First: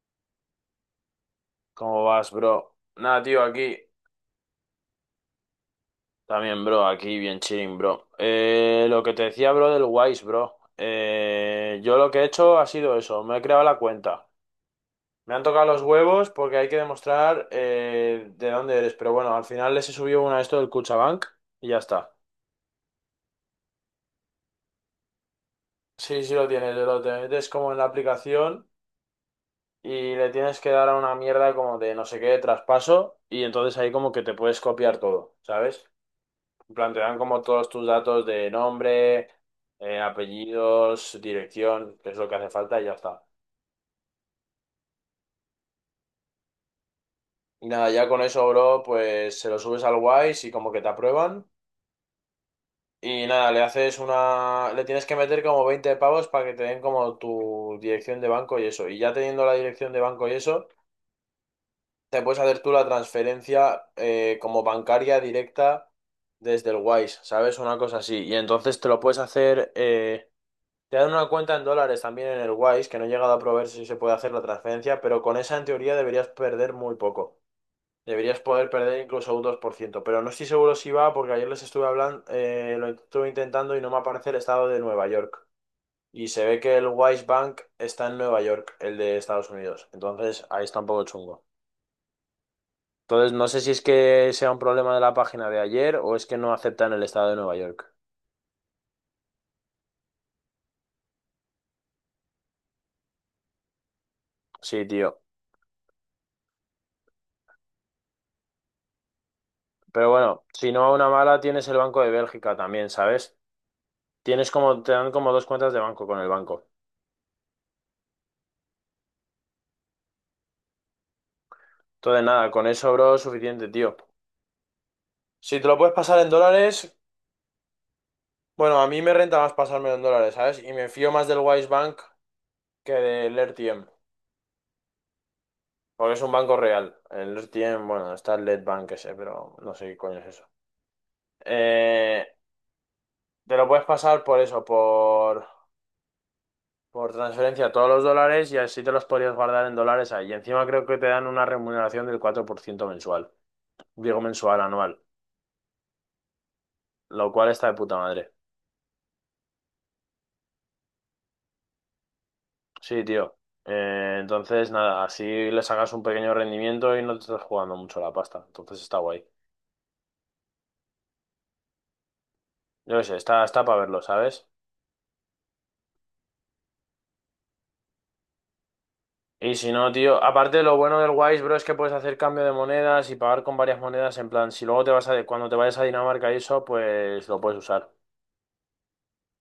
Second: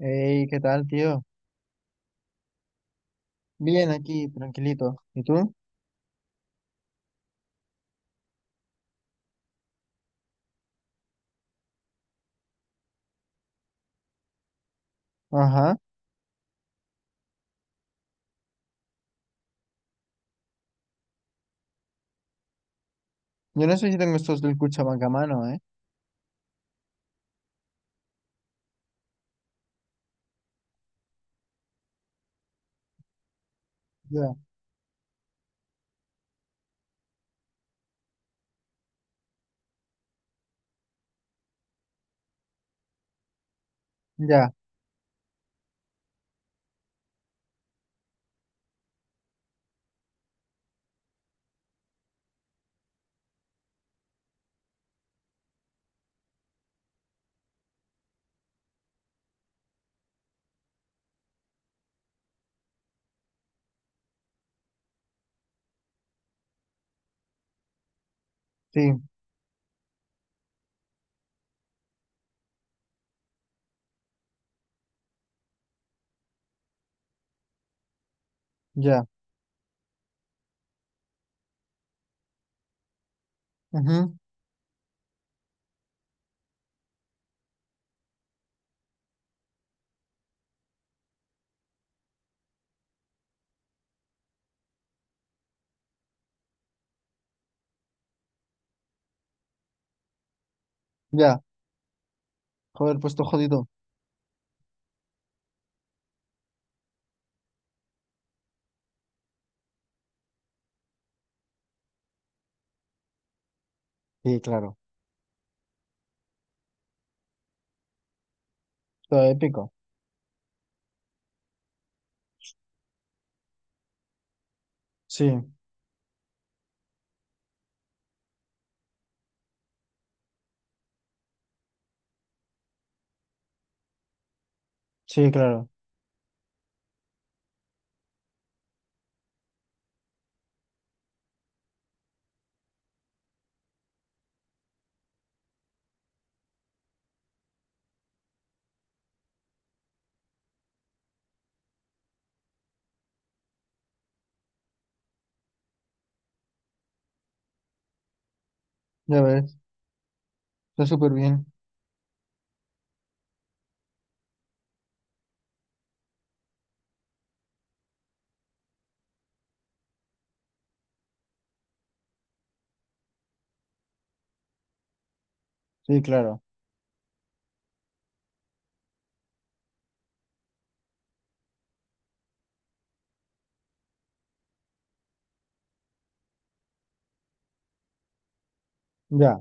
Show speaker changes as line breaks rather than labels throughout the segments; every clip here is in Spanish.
Hey, ¿qué tal, tío?
¿Cómo vas, bro? Nada, tío, aquí.
Bien, aquí, tranquilito. ¿Y tú?
También, bro, aquí bien chilling, bro. Lo que te decía, bro, del Wise, bro. Yo lo que he hecho ha sido eso, me he creado la cuenta. Me han tocado
Ajá.
los huevos porque hay que demostrar de dónde eres. Pero bueno, al final les he subido una de esto del Cuchabank y ya está.
Yo no sé si tengo estos del Cuchamagamano, ¿eh?
Sí, sí lo tienes, lo te metes como en la aplicación y le tienes que dar a una mierda como de no sé qué, traspaso, y entonces ahí como que te
Ya,
puedes copiar todo, ¿sabes? En plan, te dan como todos tus datos de nombre, apellidos, dirección, que es lo que hace falta y ya está.
ya,
Y nada, ya con eso, bro, pues se lo subes al Wise y como que te aprueban. Y nada, le haces una... Le tienes que meter como 20 pavos para que te den como tu dirección de banco y eso. Y ya teniendo la dirección de banco y eso, te puedes hacer tú la transferencia como bancaria directa desde el Wise, ¿sabes? Una cosa así. Y entonces te
sí,
lo puedes hacer... Te dan una cuenta en dólares también en el Wise, que no he llegado a probar si se puede hacer la transferencia, pero con esa en teoría deberías perder muy poco. Deberías poder perder
ya,
incluso un 2%, pero no estoy seguro si va porque ayer les estuve hablando, lo estuve intentando y no me
ujú,
aparece el estado de Nueva York. Y se ve que el Wise Bank está en Nueva York, el de Estados Unidos. Entonces ahí está un poco chungo. Entonces no sé si es que sea un problema de la página de ayer o es que no aceptan el estado de Nueva York.
ya. Joder, pues todo jodido.
Sí, tío. Pero bueno, si no a una mala tienes el Banco de Bélgica también, ¿sabes?
Sí,
Tienes
claro.
como, te dan como dos cuentas de banco con el banco.
Todo épico.
Entonces, nada, con eso, bro, suficiente, tío.
Sí,
Si te lo puedes pasar en dólares, bueno, a mí me renta más pasármelo en dólares, ¿sabes? Y me fío más del Wise Bank que del RTM,
sí, claro.
porque es un banco real. El RTM, bueno, está el Letbank ese, pero no sé qué coño es eso. Eh, Te lo puedes pasar por eso, por transferencia a todos los dólares y así te los podrías guardar en dólares ahí. Y encima creo que te dan una remuneración del 4% mensual, digo mensual, anual, lo cual está de puta madre.
Ya ves, está súper bien.
Sí, tío. Entonces, nada, así le sacas un pequeño rendimiento y no te estás jugando mucho la pasta. Entonces está guay. Yo qué sé, está para verlo, ¿sabes?
Sí, claro,
Y si no, tío, aparte lo bueno del Wise, bro, es que puedes hacer cambio de monedas y pagar con varias monedas. En plan, si luego te vas a, cuando te vayas a Dinamarca y eso, pues lo puedes usar.
ya.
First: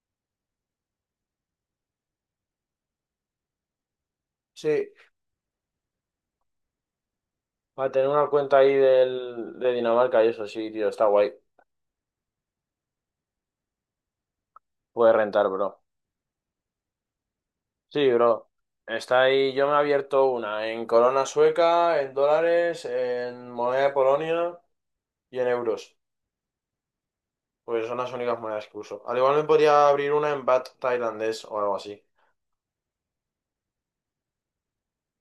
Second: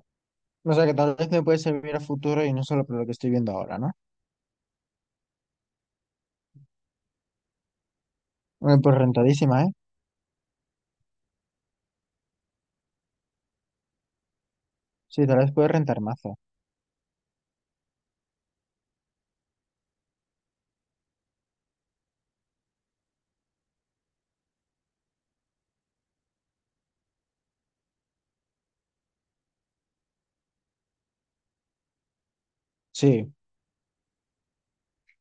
O sea que tal vez me puede servir a futuro y no solo por lo que estoy viendo ahora, ¿no?
Sí, para tener una cuenta ahí
Bueno, pues
del,
rentadísima, ¿eh?
de Dinamarca y eso, sí, tío, está guay. Puedes
Sí, tal
rentar,
vez puede
bro.
rentar mazo.
Sí, bro. Está ahí, yo me he abierto una en corona sueca, en dólares, en moneda de Polonia y en euros. Pues son las únicas monedas que uso. Al igual me podría abrir una en baht tailandés o algo así.
Sí.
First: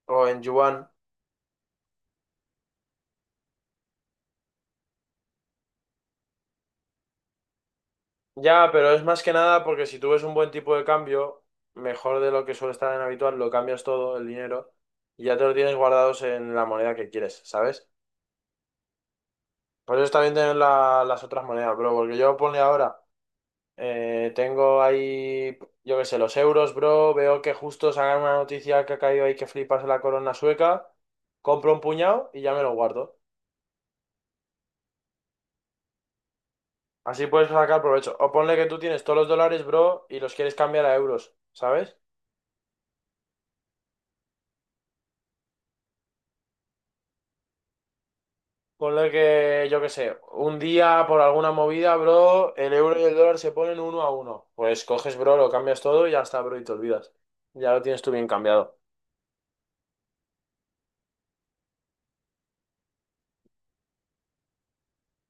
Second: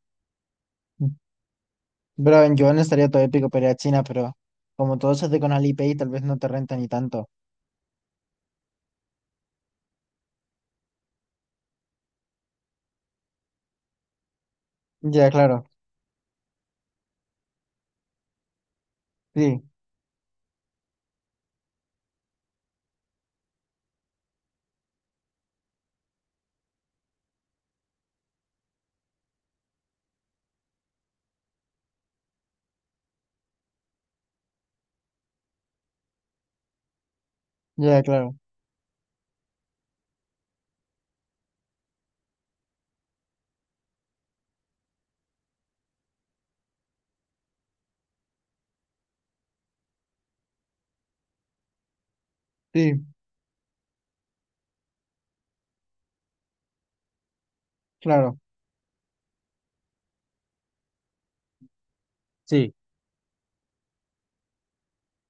O en yuan.
Bro, en Joan estaría todo épico para ir a China, pero como todo se hace con Alipay, tal vez no te renta ni tanto.
Ya, pero es más que nada porque si tú ves un buen tipo de cambio, mejor de lo que suele estar en habitual, lo cambias todo, el dinero, y
Ya,
ya te lo
claro.
tienes guardados en la moneda que quieres, ¿sabes?
Sí,
Por eso está bien tener las otras monedas, bro. Porque yo ponle ahora, tengo ahí, yo qué sé, los euros, bro. Veo que justo sacan una noticia que ha caído ahí que flipas en la corona sueca. Compro un puñado y ya me lo guardo. Así puedes sacar
ya,
provecho. O
claro.
ponle que tú tienes todos los dólares, bro, y los quieres cambiar a euros, ¿sabes? Ponle que, yo qué sé, un día por alguna movida, bro, el euro y
Sí,
el dólar se ponen uno a uno. Pues coges, bro, lo cambias todo y ya está, bro, y te olvidas. Ya lo tienes tú bien
claro.
cambiado.
Sí,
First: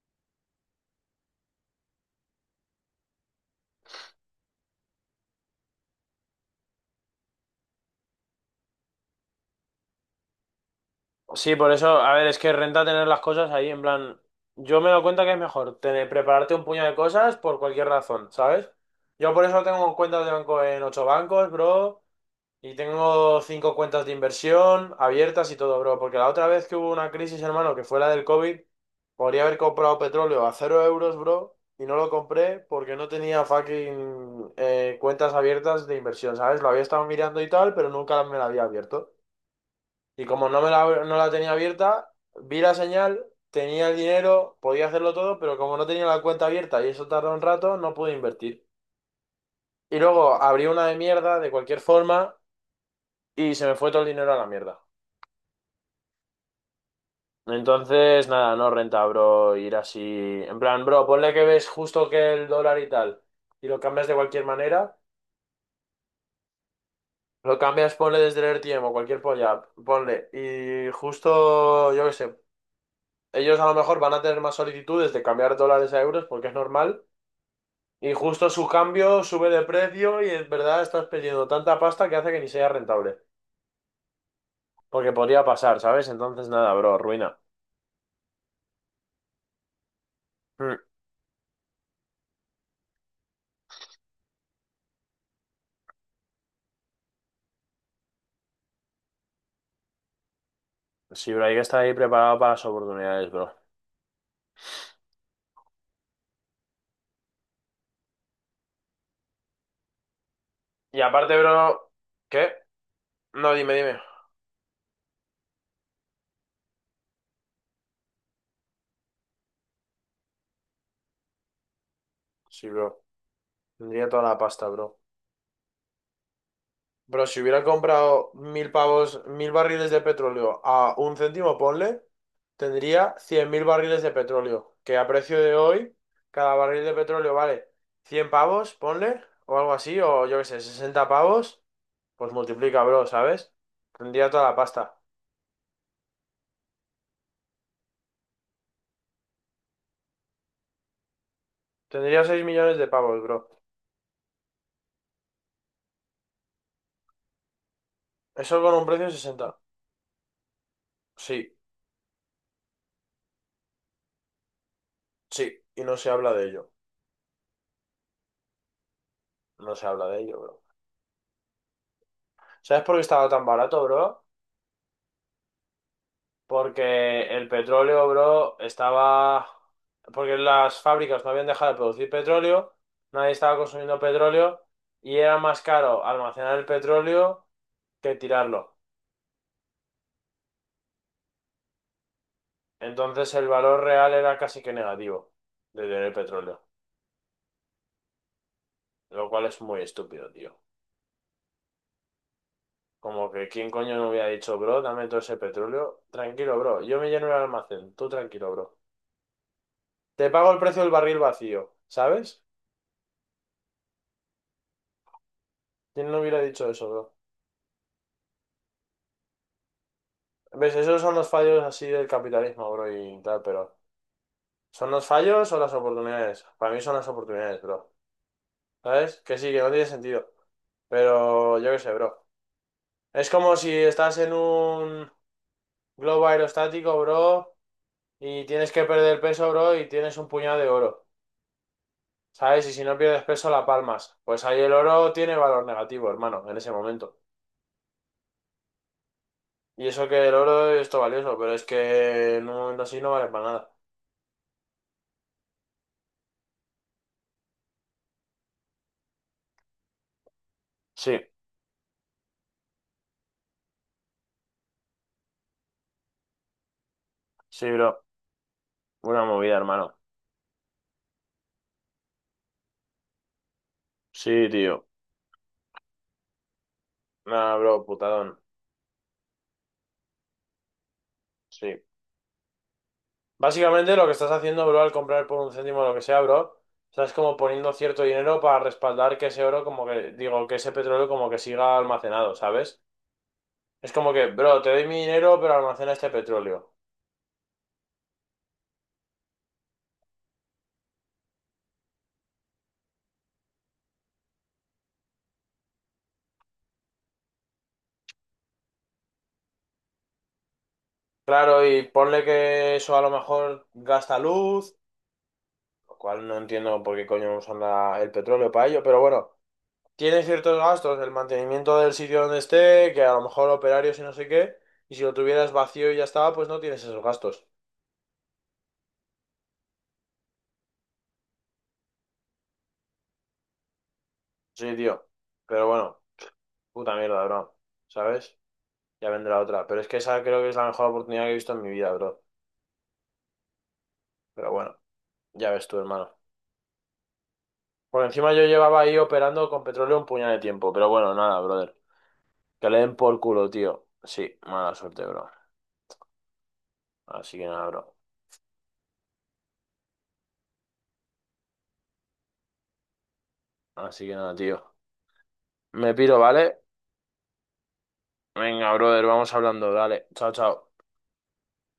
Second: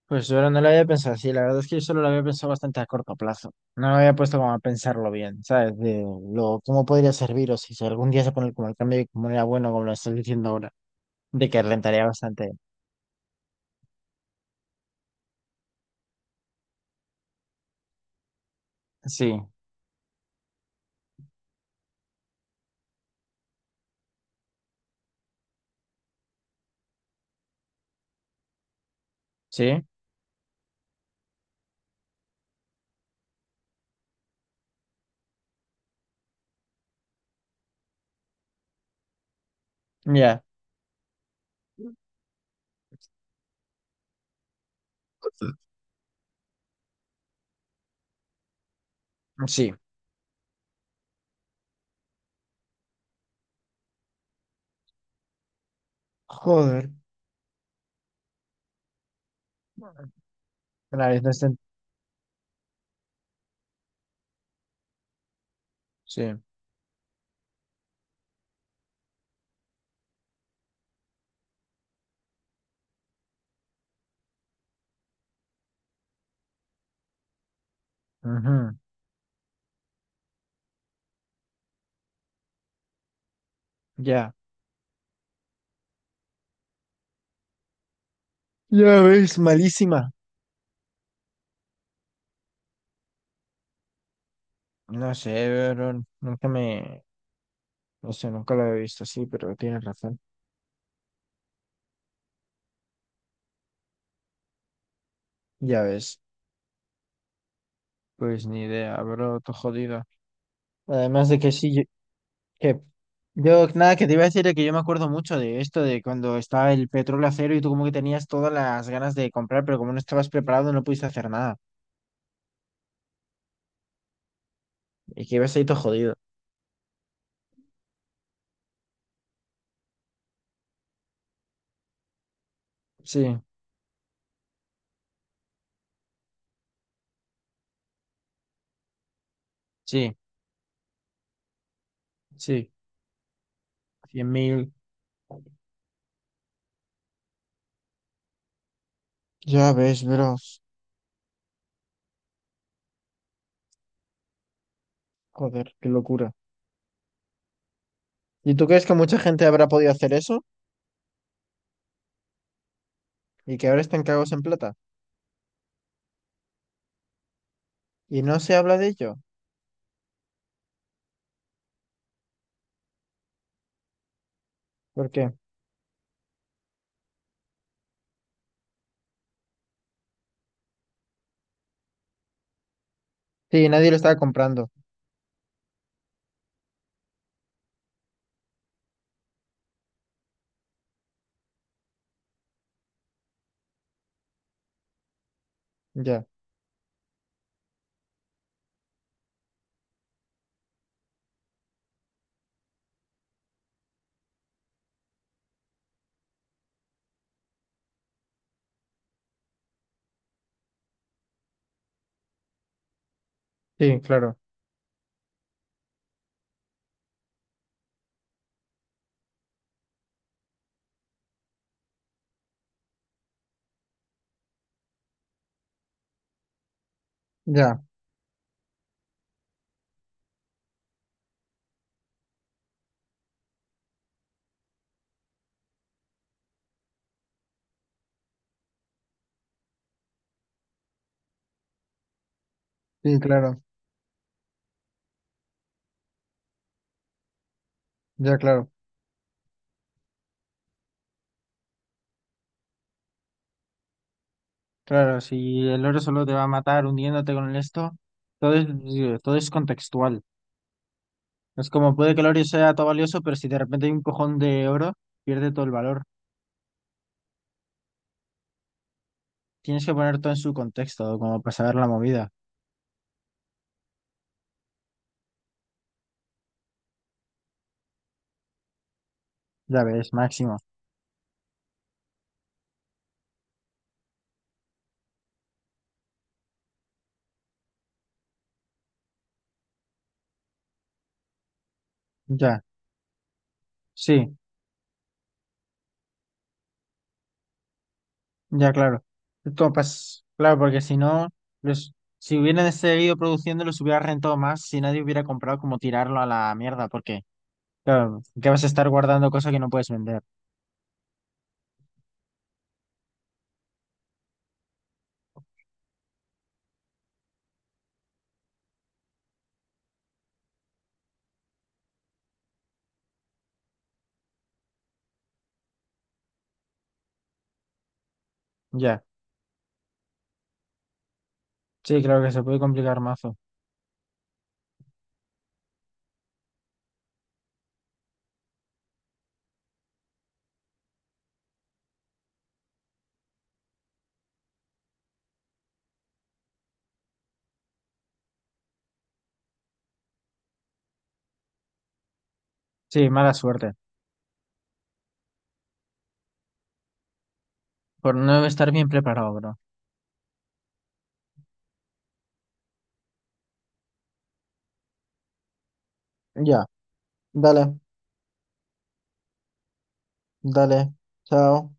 pues yo no lo había pensado así. La verdad es que yo solo lo había pensado bastante a corto plazo. No me había puesto como a pensarlo bien, ¿sabes? De cómo podría servir o si algún día se pone como el cambio y como era bueno, como lo estás diciendo ahora, de
Sí,
que
por eso,
rentaría
a ver, es
bastante.
que renta tener las cosas ahí, en plan, yo me doy cuenta que es mejor tener, prepararte un puño de cosas por cualquier razón, ¿sabes?
Sí,
Yo por eso tengo cuentas de banco en 8 bancos, bro. Y tengo 5 cuentas de inversión abiertas y todo, bro. Porque la otra vez que hubo una crisis, hermano, que fue la del COVID, podría haber
sí,
comprado petróleo a cero euros, bro. Y no lo compré porque no tenía fucking cuentas abiertas de inversión, ¿sabes? Lo había estado mirando y tal, pero nunca me la había abierto. Y
ya,
como no la tenía abierta, vi la señal, tenía el dinero, podía hacerlo todo, pero como no tenía la cuenta abierta y eso tardó un rato, no pude invertir.
sí.
Y luego abrí una de mierda, de cualquier forma, y se me fue todo el dinero a la mierda.
Joder.
Entonces, nada, no renta, bro, ir así. En plan,
La
bro,
vez no
ponle que
está en-
ves justo que el dólar y tal, y lo cambias de cualquier manera.
Sí.
Lo cambias, ponle desde el RTM o cualquier polla, ponle. Y justo, yo qué sé, ellos a lo mejor van a tener más solicitudes de cambiar dólares a euros porque es normal. Y justo su
Ujú,
cambio sube de precio y en verdad estás perdiendo tanta pasta que hace que ni sea rentable.
ya.
Porque podría pasar, ¿sabes? Entonces, nada, bro, ruina.
Ya ves, malísima.
Mm.
No sé, pero nunca me... No sé, nunca lo he visto así, pero tienes razón.
Sí, bro, hay que estar ahí preparado para las oportunidades, bro.
Ya ves, pues ni idea, bro, todo jodido.
Y
Además
aparte,
de que sí, yo-
bro, ¿qué?
que
No,
yo
dime,
nada,
dime.
que te iba a decir de que yo me acuerdo mucho de esto, de cuando estaba el petróleo a cero y tú como que tenías todas las ganas de comprar, pero como no estabas preparado no pudiste hacer nada.
Sí, bro. Tendría toda la pasta, bro.
Y que ibas ahí todo jodido.
Bro, si hubiera comprado 1.000 pavos, 1.000 barriles de petróleo a un céntimo, ponle, tendría
Sí,
100.000 barriles de petróleo. Que a precio de hoy, cada barril de petróleo vale 100 pavos, ponle, o algo así,
sí,
o yo qué sé, 60 pavos. Pues
sí,
multiplica, bro, ¿sabes?
cien
Tendría toda la
mil.
pasta.
Ya ves, bro.
Tendría 6 millones de pavos, bro.
Joder, qué locura. ¿Y
Eso
tú
con
crees
un
que
precio de
mucha gente
sesenta.
habrá podido hacer eso?
Sí,
Y que ahora están cagados en plata.
sí. Y no se habla de ello.
Y no se habla de ello.
No se habla de ello, bro. ¿Sabes por qué estaba tan barato, bro?
¿Por qué?
Porque el petróleo, bro, estaba... Porque las fábricas no habían dejado de producir petróleo, nadie estaba
Sí, nadie lo
consumiendo
estaba
petróleo
comprando.
y era más caro almacenar el petróleo que tirarlo. Entonces el valor real era casi que negativo de tener
Ya,
petróleo, lo cual es muy estúpido, tío. Como que quién coño no hubiera dicho, bro, dame todo ese petróleo. Tranquilo, bro, yo me lleno el almacén, tú tranquilo, bro. Te pago el precio del barril vacío, ¿sabes?
sí, claro,
¿Quién no hubiera dicho eso, bro? ¿Ves? Esos son los fallos así del capitalismo, bro, y tal, pero ¿son los fallos o las oportunidades? Para mí son las oportunidades,
ya,
bro. ¿Sabes? Que sí, que no tiene sentido. Pero yo qué sé, bro. Es como si estás en un globo aerostático, bro, y tienes que perder peso, bro, y tienes un puñado de oro. ¿Sabes? Y si no
sí,
pierdes peso,
claro,
la palmas. Pues ahí el oro tiene valor negativo, hermano, en ese momento.
ya, claro,
Y eso que el oro es todo valioso, pero es que en un momento así no vale para nada.
claro, si el oro solo te va a matar hundiéndote con el esto, todo es, digo, todo es contextual.
Sí,
Es como puede que el oro sea todo valioso, pero si de repente hay un cojón de oro, pierde todo el valor.
sí, bro. Una movida,
Tienes que
hermano.
poner todo en su contexto, como para saber la movida.
Sí, tío. Nah, bro, putadón.
Ya ves, máximo.
Sí. Básicamente lo que estás haciendo, bro, al comprar por un céntimo lo que sea, bro, estás como poniendo cierto dinero para respaldar que ese oro, como que, digo, que ese petróleo como que siga almacenado,
Ya,
¿sabes? Es como que,
sí,
bro, te doy mi dinero, pero almacena este petróleo.
ya, claro. Esto pas- claro, porque si no, los, si hubieran seguido produciendo, los hubiera rentado más, si nadie hubiera comprado como tirarlo a la mierda, porque claro, que vas a estar guardando cosas que no puedes vender.
Claro, y ponle que eso a lo mejor gasta luz, lo cual no entiendo por qué coño nos anda el petróleo para ello, pero bueno, tiene ciertos gastos, el mantenimiento del sitio donde esté, que a lo mejor operarios y no sé qué, y si lo tuvieras vacío y ya estaba, pues no tienes esos gastos.
Ya. Sí, claro que se puede complicar mazo.
Sí, tío. Pero bueno, puta mierda, bro. ¿Sabes? Ya vendrá otra. Pero es que esa creo que es la mejor oportunidad que he visto en mi vida, bro. Pero bueno, ya ves tú, hermano. Por encima yo llevaba ahí operando con petróleo un puñal de tiempo, pero bueno, nada, brother. Que le den
Sí,
por
mala
culo,
suerte.
tío. Sí, mala suerte, bro. Así que nada, bro.
Por no estar bien preparado, bro.
Así que nada, tío. Me piro, ¿vale?
Ya, dale,
Venga, brother, vamos hablando. Dale. Chao, chao.
dale, chao.